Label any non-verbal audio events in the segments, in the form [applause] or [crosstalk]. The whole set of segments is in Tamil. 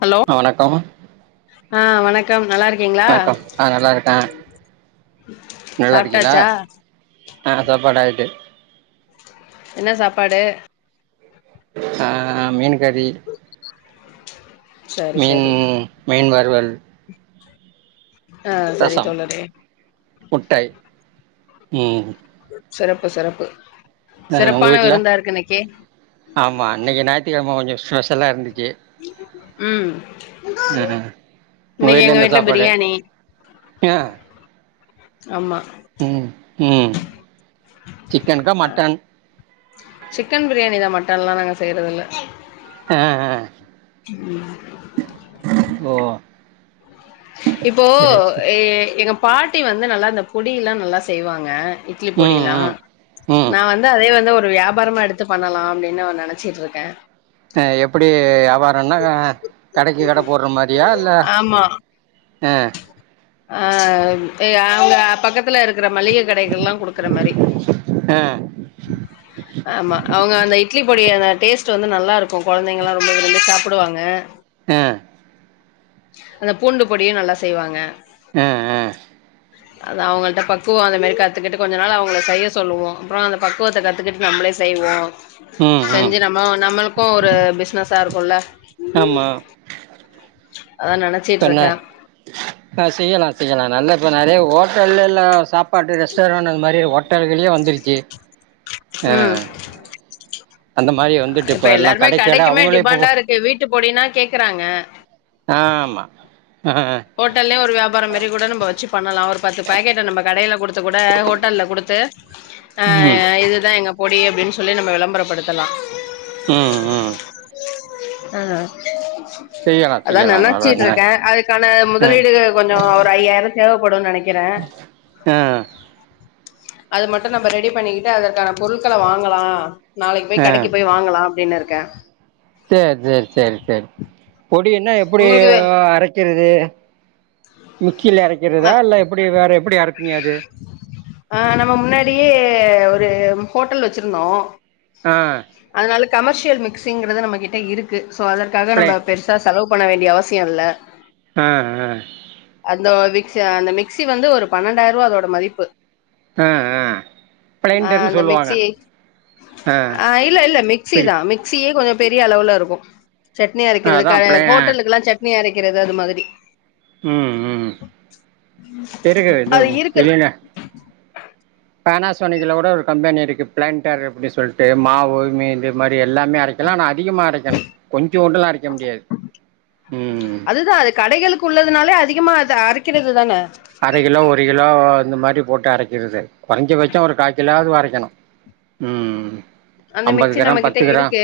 ஹலோ வணக்கம் ஆ வணக்கம் நல்லாருக்கீங்ளா வணக்கம் ஆ நல்லா இருக்கே நல்லா இருக்கீங்களா சாப்டாச்சா ஆ சாப்பாடாய்ட்டு என்ன சாப்பாடு ஆ மீன் கறி சரி மீன் சரி மீன் வறுவல் ஆ செரி ரசம் தோழரே முட்டை ம் சிறப்பு சிறப்பு ஆ உங்க சிறப்பான வீட்ல விருந்தா இருக்கு இன்னைக்கு ஆமா இன்னக்கி நாய்த்திகெழ்ம கொஞ்ச ஸ்பெஷலாருந்துச்சு ம் ம் ம் உங்க இன்னைக்கு வீட்ல எங்க என்ன சாப்பாடு பிரியாணி ம் ஆமா ம் ம் சிக்கன்கா மட்டன் சிக்கன் ப்ரியாணி தா மட்டன்லா நாங்க செய்றதுல்ல அ அன் ஓ இப்போ சேரி சேரி எ எங்கப் பாட்டி வந்து நல்லா இந்த பொடியில்லா நல்லா செய்வாங்க இட்லி ம் பொடில்லான் ம் ம் நா வந்து அதே வந்து ஒரு வியாபாரமா எடுத் து பண்ணலா அப்டின் நெனச்சிட்ருக்கே அ எப்டி வ்யாபாரன்னா கடக்கி கட போற்ற மாரியா இல்ல ஆமா அன் ஆ எ அவங்க பக்கத் துல இருக்ற மளிகை கடைகுல்லா குடுக்குற மாரி ஆ ஆமா அவ்ங்க அந்த இட்லி பொடி அந்த டேஸ் டு வந்து நல்லாருக்கு கொழந்தைங்கல்லா ரொம்ப விரும்பி சாப்புடுவாங்க அ அந்த பூண்டு பொடியு நல்லா செய்வாங்க அ அது அவுங்கள்ட்ட பக்குவ அந்த மேரி கத்துக்கிட்டு கொஞ்ச நாள் அவுங்கள செய்ய சொல்லுவோ அப்ற அந்த பக்குவத்த கத்துக்கிட் நம்ளே செய்வோ ம் ம் செஞ்சு நம்ப நம்பளுக்கு ஒரு பிஸ்னஸா இருக்குல்ல ஆமா அத நெனச் இப்பென்ன ஆ செய்யலா செய்யலா நல்ல இப்ப நெறைய ஒட்டல்லல்ல சாப்பாட்டு ரெஸ்டாரண்ட் அந்த மாரி ஒட்டல்கல்யே வந்துருச்சு ம் அ அந்த மாரி வந்துட்டு இப்ப எல்லா எல்லாருமே கடைக்கட கடைக்குமே அவுங்களு டிமாண்டா இப்ப இருக்கு வீட்டு பொடினா கேக்குறாங்க ஆமா ஆ ஹோட்டல்லயே ஒரு வியாபார மாரி கூட நம்ம வச்சு பண்ணலா ஒரு பத்து பேக்கெட்ட நம்ம கடையில் குடுத்து கூட ஹோட்டல்ல குடுத்து ஆ ம் இதுதா எங்க பொடி அப்டின் சொல்லி நம்ப விளம்பரப்படுத்தலா ம் ம் ம் செய்யலா அதா செய்யலா நல்ல ‌நெனச்சுட்ருக்கே அது க்கான ஆ முதலீடு கொஞ்ச ஒரு ஐயாயிர தேவைப்படுன் நெனைக்கிறே ஆ அது மட்டு நம்ப ரெடி பண்ணிக்கிட்டு அதற்கான பொருட்கள வாங்கலா நாளைக்கு போய் ஆ கடைக்கு போய் வாங்கலா அப்டின்னு இருக்கே சேர் சேர் சேர் சேர் பொடி என்னா எப்டி உங்களுக்கு அரை க்கிறது மிக்ஸில அறக்கிறதா இல்ல எப்டி வேற எப்டி அரப்பிங்க அது ஆ நம்ம முன்னாடியே ஒரு ஹோட்டல் வச்சிருந்தோ ஆ அதனால கமர்ஷியல் மிக்சிங்கிறது நம்ம கிட்ட இருக்கு சோ அதற்காக பிளே நம்ப பெரு சா செலவு பண்ண வேண்டிய அவசிய இல்ல ஆ ஆ அந்த மிக்ஸி அந்த மிக்ஸி வந்து ஒரு பன்னெண்டாயருவா அதோட மதிப்பு ஆ ஆ ஆ பிளைன்டர்ன்னு அந்த சொல்லுவாங்க மிக்ஸியை ஆ இல்ல இல்ல பெரி மிக்ஸிதா மிக் ஸியே கொஞ்ச பெரிய அளவுல இருக்கு சட்னி ஆ அரைக்கிறதுக்கா அதான் பிளை ஆ ஹோட்டலுக்கல்லா சட் னி அரைக்கிறது அது மாதிரி ம் ம் இருக்குது இது அது இருக்கு இல்லினா பேனாசோனிக்கல கூட ஒரு கம்பெனி இருக்கு ப்ளண்டர் அப்டின் சொல்ட்டு மாவு மீ இது மாரி எல்லாமே அரை இதல்லா நா அதிகமா அரைக்கணு கொஞ்சோண்டுலா அரைக்க முடியாது ம் அதுதா அது கடைகளுக்கு உள்ளதுனாலே அதிகமா அது அரைக்கிறது தானே அரை கிலோ ஒரு கிலோ இந்த மாரி போட்டு அரைக்கிறது கொறஞ்ச பட்ச ஒரு கால் கிலோவாது அரைக்கனு ம் அந்த ஐம்பது மிக்சி நம்ம கிராம் கிட்ட பத்து கிராம் இருக்கு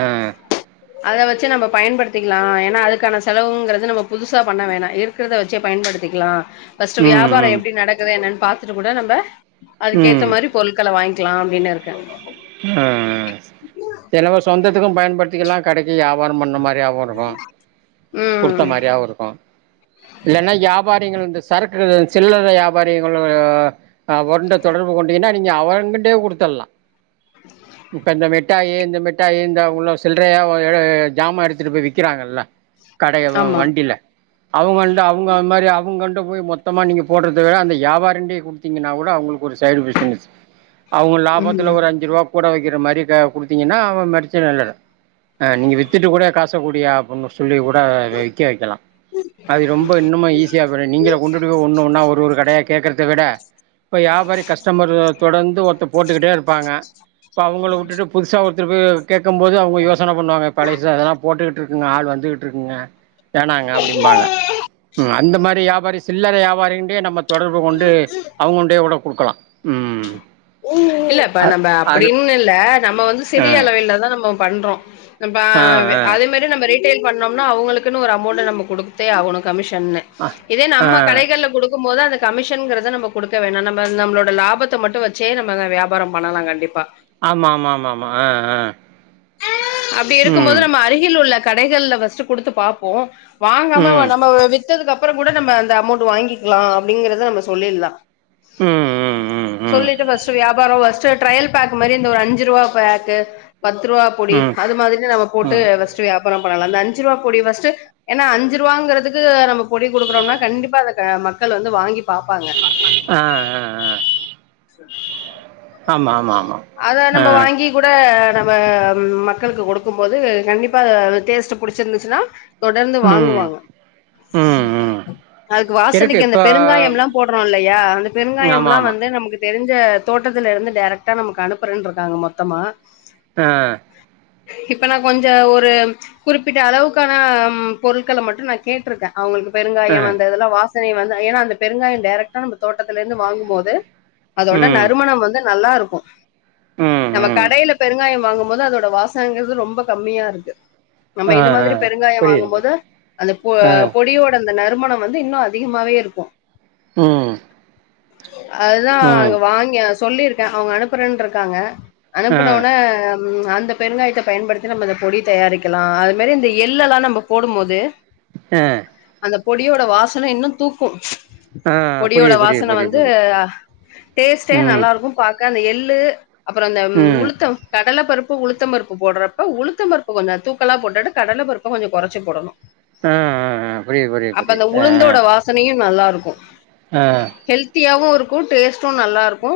அ அத வச்சு நம்ப பயன்படுத்திக்கலா ஏன்னா அதுக்கான செலவுங்கிறது நம்ம புதுசா பண்ண வேணா இருக்றத வச்சே பயன்படுத்திக்லா ஃபர்ஸ்ட்டு வியாபாரோ ம் எப்டி நடக்குது என்னன்னு பாத்துட்டு கூட நம்ம ம் அதுக்க ஏத்த ம் மாரி பொருட்கள வாங்க்கலா அப்டின்னு இருக்கே ஆ சிலவ சொந்தத்துக்கு பயன்படுத்திக்கல்லா கடைக்கு யாபாரோ பண்ண மாரியாவு இருக்கு குடுத்த ம் மாரியாவு இருக்கு இல்லன்னா யாபாரிகள் இந்து சரக்கு சில்லற வியாபாரிகள் அவன்ட தொடர்பு கொண்டீங்கன்னா நீங்க அவங்கிட்டே கொடுத்தல்லா இப்போ இந்த மிட்டாயி இந்த மிட்டாயி இந்த அவ்ளோ சில்லறையா ஜாமான் எடுத்துட்டு போய் விக்கிறாங்கல்ல கடை யல்லா ஆமா வண்டில அவுங்கள்ட அவுங்க அந்த மாரி அவங்ககண்ட போய் மொத்தமா நீங்க போடுறத விட அந்த வியாபாரின்ட்டே குடு நீங்கனா கூட அவங்களுக்கு ஒரு சைடு பிஸ்னஸ் அவங்க ம் லாபத்துல ஒரு அஞ்சு ரூபா கூட வைக்கிற மாரி கே குடுத்தீங்கன்னா அவ மடிச்சன இல்ல அ நீங்க வித்துட்டு கூட காசக்கூடியா அப்படீனு சொல்லி கூட விக்க வைக்கலா அது ரொம் இப்ப இன்னுமே ஈஸியா பேயிரு நீங்க கொண்டு போய் ஒன்னு ஒன்னா ஒரு ஒரு கடையா கேக்கரத விட இப்ப வியாபாரி கஸ்டமர் தொடர்ந்து ஒருத்தர் போட்டுக்கிட்டே இருப்பாங்க இப்போ அவங்கள விட்டுட்டு புதுசா ஒருத்தருக்கு கேக்கும்போது அவங்க யோசன பண்ணுவாங்க பழஸ அதெல்லா போட்டுக்கிட் இருக்குங்க ஆள் வந்துகிட்டு இருக்குங்க வேனாங்க அப்படிம்பாங்க அந்த மாரி வியாபாரி சில்லறை வியாபாரின்ட்டே நம்ம தொடர்பு கொண்டு அவங்கொண்டே கூட குடுக்கலா ம் இல்லப்பா அ நம்ம அது அப்படின்னு இல்ல நம்ம வந்து ஆ சிரிய அளவில்லதா நம்ம பண்றோ ப்ப ஆ ஆ அதே மார் நம்ம ரீட்டெய்ல் பண்ணோம்னா அவங்களுக்கு ஒரு அமௌண்ட் நம்ம கொடுத்தே ஆகனு கமிஷன்னு அ இதே ஆ நம்ம கடைகள்ல கொடுக்கும் போது அந்த கமிஷன்ங்கிறத நம்ம குடுக்க வேண்டா நம்ம நம்மளோட லாபத் த்த மட்டு வச்சே நம்மதா வியாபாரோ பண்ணலா கண்டிப்பா ஆமா ஆமா ஆமா ஆமா ஆ ஆ அப்டி இருக்கும் ம் போது நம்ம அருகில் உள்ள கடைகள்ல ஃபஸ்ட்டு குடுத்து பாப்போ ம் வாங்காம நம்ம வித்ததுக்கு அப்புற கூட நம்ம அந்த அமௌண்ட்ட வாங்கிக்கலா அப்படிங்கறத நம்ம சொல்லிர்லா உஉ உ சொல்லிட்டு ஃபஸ்ட் வியாபாரோ ஃபஸ்ட் ட்ரயல் பேக் மாரி இந்த ஒரு அஞ்சு ரூவா பேக்கு பத்து ரூவா பொடி ம் அது மாதிரி நம்ம போட்டு ம் ஃபஸ்ட் வியாபாரோ பன்னலா அந்த அஞ்சு ரூவா பொடி ஃபஸ்டு ஏன்னா அஞ்சு ரூபாங்கிறதுக்கு நம்ம பொடி குடுக்குறோம்னா கண்டிப்பா அத மக்கள் வந்து வாங்கி பாப்பாங்க ஆ ஆ அ ஆ ஆமா ஆமா ஆமா அத ஆ நம்ம வாங்கி கூட நம்ம மக்களுக்கு கொடுக்கும் போது கண்டிப்பா டேஸ்ட் புடிச்சிருந்துச்சுன்னா தொடர்ந்து ம் வாங்குவாங்க ம் ம் அதுக்கு இருக்கு வாசனைக்கு அந்த இப்போ பெருங்காயம்லா போடுறோ இல்லையா அந்த ஆமா பெருங்காயம்லா ஆமா வந்து நமக்கு தெரிஞ்ச தோட்டத்துல இருந்து டேரக்ட்டா நமக்கு அனுப்புறன்ட்ருக்காங்க மொத்தமா ஆ இப்பனா கொஞ்ச ஒரு குறிப்பிட்ட அளவுக்கான பொருட்கள மட்டு நா கேட்டிருக்க அவங்களுக்கு ஆ பெருங்காயம் அந்த இதெல்லா வாசனை வந்து ஏன்னா அந்த பெருங்காயோ டேரக்டா நம்ம தோட்டத்தில இருந்து வாங்கும் போது அதோட ம் நறுமணம் வந்து நல்லா இருக்கு ம் நம்ம ம் கடையில பெருங்காயம் வாங்கும் போது அதோட வாசனங்கிறது ரொம்ப கம்மியா இருக்கு நம்ம ஆ இத ஆ மாதிரி பெருங்காயோ புரியுது வாங்கும் போது புரியுது அந்த பொ ஆ பொடியோட அந்த நறுமணம் வந்து இன்னு அதிகமாவே இருக்கு ம் அதுதா ம் அங்க வாங்யே சொல்லிருக்கே அவுங்க அனுப்புறன் ருக்காங்க ஆ அனுப்புன ஆ ஒனே ம் அந்த பெருங்காயத்த பயன்படுத்தி நம்ம இந்த பொடி தயாரிக்கலா அது மேரி இந்த எள்ளு எல்லா நம்ப போடும் போது ஆ அந்த பொடியோட வாசன இன்னு தூக்கு ஆ பொடியோட புரியுது புரியுது வாசன புரியுது வந்து புரியுது டேஸ்டே ம் நல்லாருக்கு பாக்க அந்த எள்ளு அப்பறோ அந்த ம் உளுத்தம் கடல பருப்பு உளுத்த பருப்பு போட்றப்ப உளுத்த பருப்பு கொஞ்ச தூக்கல்லா போட்டுட்டு கடல பருப்ப கொஞ்ச கொறச்சி போடனு ஆ ஆ ஆ புரியுது புரியுது புரியுது ஆ ஆ உளுந்தோட வாசனையு நல்லாருக்கு ஆ ஹெல்த்தியாவு இருக்கு டேஸ்ட்டு நல்லா இருக்கு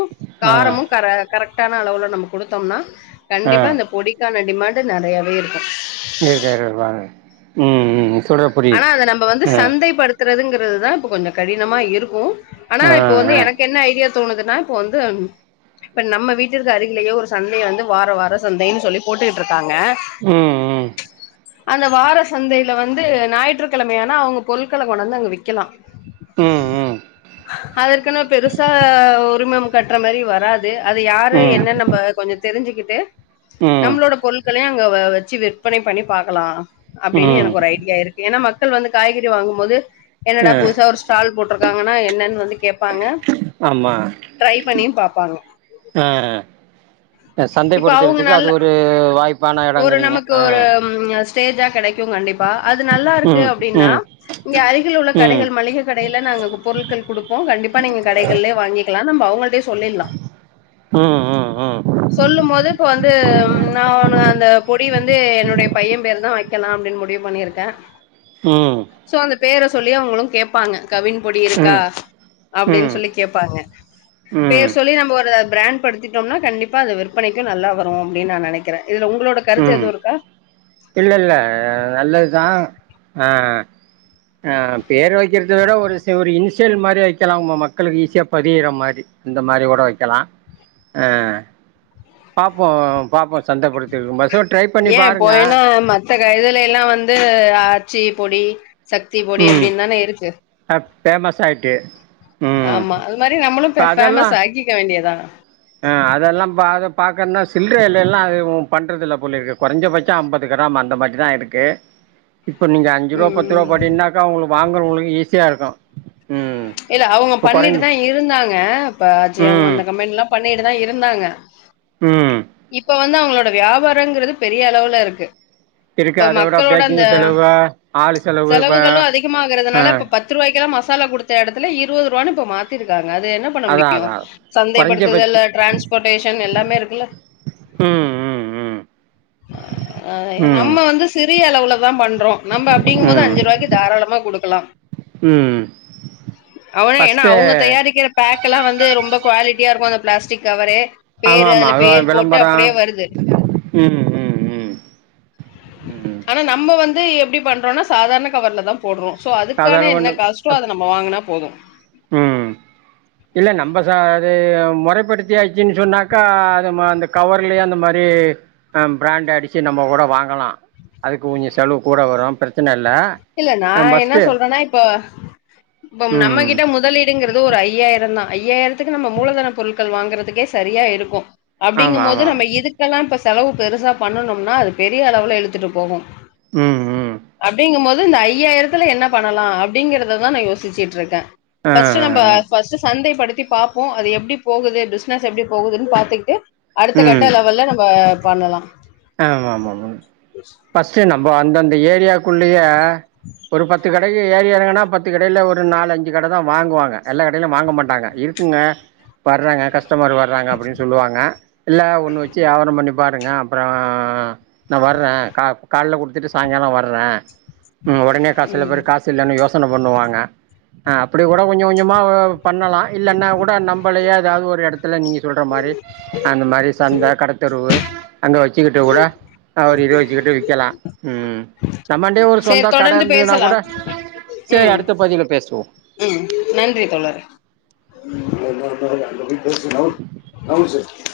ஆ காரமு கர கரெக் டான அளவுல நம்ம குடுத்தம்னா ஆ ஆ கண்டிப்பா இந்த பொடிக்கான டிமாண்ட் நெறையாவே இருக்கு இங்க கேக்கற பாருங்க ம் ம் ம் சொல்ற ஆனா புரியுது அத நம்ப வந்து ஆ சந்தைப் படுத்துறதுங்கிறது தா இப்ப கொஞ்ச கடினமா இருக்கு ஆனா ஆ இப்ப வந்து ஆ என க் என்ன ஐடியா தோனுதுனா இப்ப வந்து இப்ப நம்ம வீட்டிற்க்கு அருகிலேயோ ஒரு சந்தய வந்து வார வார சந்தைன்னு சொல்லி போட்டுட்ருக்காங்க ம் ம் அந்த வார சந்தைல வந்து ஞாயிற்றுக் கிழமையானா அவுங்க பொருள்கள கொண்டாந்து அங்க விக்கலா ம் ம் அதுக்குனு பெருசா உரிமம் கட்ற மாரி வராது அது யாரு ம் என்னன் நம்ப கொஞ்ச தெரிஞ்சிக்கிட்டு ம் நம்ளோட பொருள்களையு அங்க வ வச்சு விற்பனை பண்ணி பாக்கலா அப்டின்னு ம் எனக்கு ஒரு ஐடியா இருக் ஏனா மக்கள் வந்து காய்கறி வாங்கு போது என்னடா ஆ புதுசா ஒரு ஸ்டால் போட்டிருக்காங்கன்னா என்னன் வந்து கேப்பாங்க ஆமா ட்ரை பண்ணியு பாப்பாங்க ஆ அ சந்தைப் இப்ப அவங்க படுத்துறதுக்கு நல்ல அது ஒரு வாய்ப் ஒரு நமக்கு ஒரு ஸ்டேஜா கெடைக்கு கண்டிப்பா அது நல்லாருக்கு ம் அப்டின்னா ம் இங்க அருகில் உள்ள ம் ம் கடைகள் மளிகை கடயில நாங்க பொருள்கள் குடுப்போ கண்டிப்பா நீங்க கடைகள்ள வாங்கிக்கலா நம்ப அவங்கள்டே சொல்லிலா ம் ம் சொல்லு போது இப்ப வந்து நா ம அந்த பொடி வந்து என்னுடைய பைய பேரு தா வைக்கலா அப்டின் முடிவு பண்ணிருக்கே ம் சோ அந்த பேர சொல்லி அவுங்களு கேப்பாங்க கவின் பொடி இருக்கா ம் அப்டின் ம் சொல்லி கேப்பாங்க ம் பேர் சொல்லி நம்ம ஒரு பிரண்ட் படுத்திட்டோம்னா கண்டிப்பா அது விற்பனைக்கு நல்லா வரு அப்டின் நா நெனைக்கிற இதுல உங்களோட கருத்து ம் எது இருக்கா இல்ல இல்ல நல்லது தா ஆ ஆ பேர் வைக் கிரத விட ஒரு ஒரு இன்ஸ் சியல் மாரி வைக்கலா உங்க மக்களுக்கு ஈஸியா பதியிற மாரி இந்த மாரி கூட வைக்கலா ஆ பாப்போ பாப்போ சந்தப்படுத் டிது மாசோ ட்ரை பண்ணி பாருங்க மற்ற கைதுல எல்லா வந்து ஆச்சி பொடி சக்தி பொடி அப்டின் தான இருக்கு ட ஃபேமஸ் ஆய்ட்டு ஆமா அது மாரி நம்மளு ஃப அதெல்லா ஃபேமஸ் ஆக்கிக்க வேண்டியதா ஆ அதெல்லா பாக்க பாக்கண்ண சில்றயில்ல எல்லா அது பண்றதில்ல போலிருக்கு கொறஞ்ச பட் ச அம்பது கிராம் அந்த மாரி தா இருக்கு இப்ப நீங்க அஞ்சுருவா பத்துருவா ம் போட்டின்னாக்கா உங்களுக்கு வாங்குறவங்களுக்கு ஈஸியா இருக்கு ம் இல்ல அவுங்க இப்ப கொறைஞ்சு பண்ணிட்டுதா இருந்தாங்க இப்ப அஜய் அவுங்க ம் அந்த கம்பெனில்லா பண்ணிட்டுதா இருந்தாங்க ம் இப்ப வந் து அவுங்களோட வியாபாரங்கிறது பெரிய அளவுல இருக்கு இருக்கு இப்ப அத விட மக்களோட அந்த பேக்கிங் செலவு ஆள் செலவு இப்ப செலவுகளு ஆ அதிகமாகறதுனால இப்ப பத் துருவாய்க்கெலா மசாலா குடுத்த எடத்துல இருவதுருவானு இப்ப மாத்திருக்காங்க அது என்ன பண்ண அதா முடியு அதா கொறைஞ்சபட்ச சந்தைப்படுத்துதல டிரான்ஸ்போர்டேஷன் எல்லாமே இருக்குல்ல ம் ம் அ ம் நம்ம வந்து சிறிய அளவுல தா பண்றோ நம்ம அப்டிங்குமோது ம் ம் அஞ்சுருவாய்க்கு தாராளமா குடுக்கலா ம் அவன ஏனா ஃபஸ்ட்டு அவுங்க தயாரிக்கிற பேக் எல்லா வந்து ரொம்ப குவாலிட்டியா இருக்கு அந்த ப்ளாஸ்டிக்கவரே ஆமா பேரு ஆமா அதுல அது பேர் போட்டு விளம்பர அப்படியே வருது ம் ம் ம் ம் ஆனா நம்ம வந்து எப்டி பண்றோனா சாதார்ண கவர்லதா போடுறோ ஸோ அதுக்கான அதெல்லா என்ன ஒண்ணு காஷ்டோ அப் அத நம்ம வாங்குனா போது ம் இல்ல நம்ப ச அது மொறைப்படுத்தியாச்சுன்னு சொன்னாக்கா அது ம அந்த கவர்லயே அந்த மாரி அ பிராண்ட் அடிச்சு நம்ம கூட வாங்கலா அதுக்கு கொஞ்சோ செலவு கூட வரு பிற இல்ல நா என்ன சொல்றேனா இப்ப இப்ப ம் நம்மகிட்ட முதலீ ப்படிங்கிறது ஒரு ஐயாயிரோ தா ஐயாயிரத்துக்கு நம்ம மூலதன பொருட்கள் வாங்கறதுக்கே சரியா இருக்கு ஆமா ஆமா அப்டிங்குமோது நம்ம இதுக்கெல்லா இப்ப செலவு பெருசா பண்ணனும்னா அது பெரிய அளவுல இழுத்துட்டு போகு ம் ம் அப்டிங்குமோது இந்த ஐயாயிரத்துல என்ன பண்ணலா அப்டிங்கிறததா நா யோசிச்சுட்ருக்கே ஆ ஃபஸ்ட்டு நம்ப ஆ ஆ ஃபஸ்ட்டு சந்தை படுத்தி பாப்போ அது எப்டி போகுது பிசினஸ் எப்டி போகுதுனு பாத்துக்கிட்டு அடுத்த ம் கட்ட லெவல்ல நம்ம பண்ணலா ஆமா ஆமா ஆமா ஃபஸ்ட்டு நம்ம அந்தந்த ஏரியாக்குள்ளயே ஒரு பத்து கடைக்கு ஏறி எறங்குனா பத் து கடையில ஒரு நாலு அஞ்சு கட தா வாங்குவாங்க எல்லா கடையிலு வாங்க மாட்டாங்க இருக்குங்க வர்றாங்க கஸ்டமர் வ ராங்க அப்படின் சொல்லுவாங்க இல்ல ஒன்னு வெச்சு வியாபாரம் பண்ணி பாருங்க அப்புறோ நா வர்றே கா கால்ல குடுத்துட்டு சாய்ங்காலோ வர்ரே ம் ஒடனே கா சில ம் பேரு காஸ் சில்லன்னு யோசன பண்ணுவாங்க ஆ அப்படி கூட கொஞ்ச கொஞ்சமா ஒ பண்ணலா இல்லன்னா கூட நம்பளயே எதாவது ஒரு எடத்துல நீங்க சொல்ற மாரி அந்த மாரி சந்த கடத்தெருவு அங்க வெச்சுக்கிட்டு கூட அவுரு யோஸ்ச்சுக்கிட்டு விக்கலா ம் நம்மாண்டயே ஒரு சேரி சொந்த கட தொடர்ந்து இருந்துதுன்னா பேசலா கூட செரி ம் அடுத்த பதிவ்ல பேசுவோ ம் நன்றி தோழரே [unintelligible]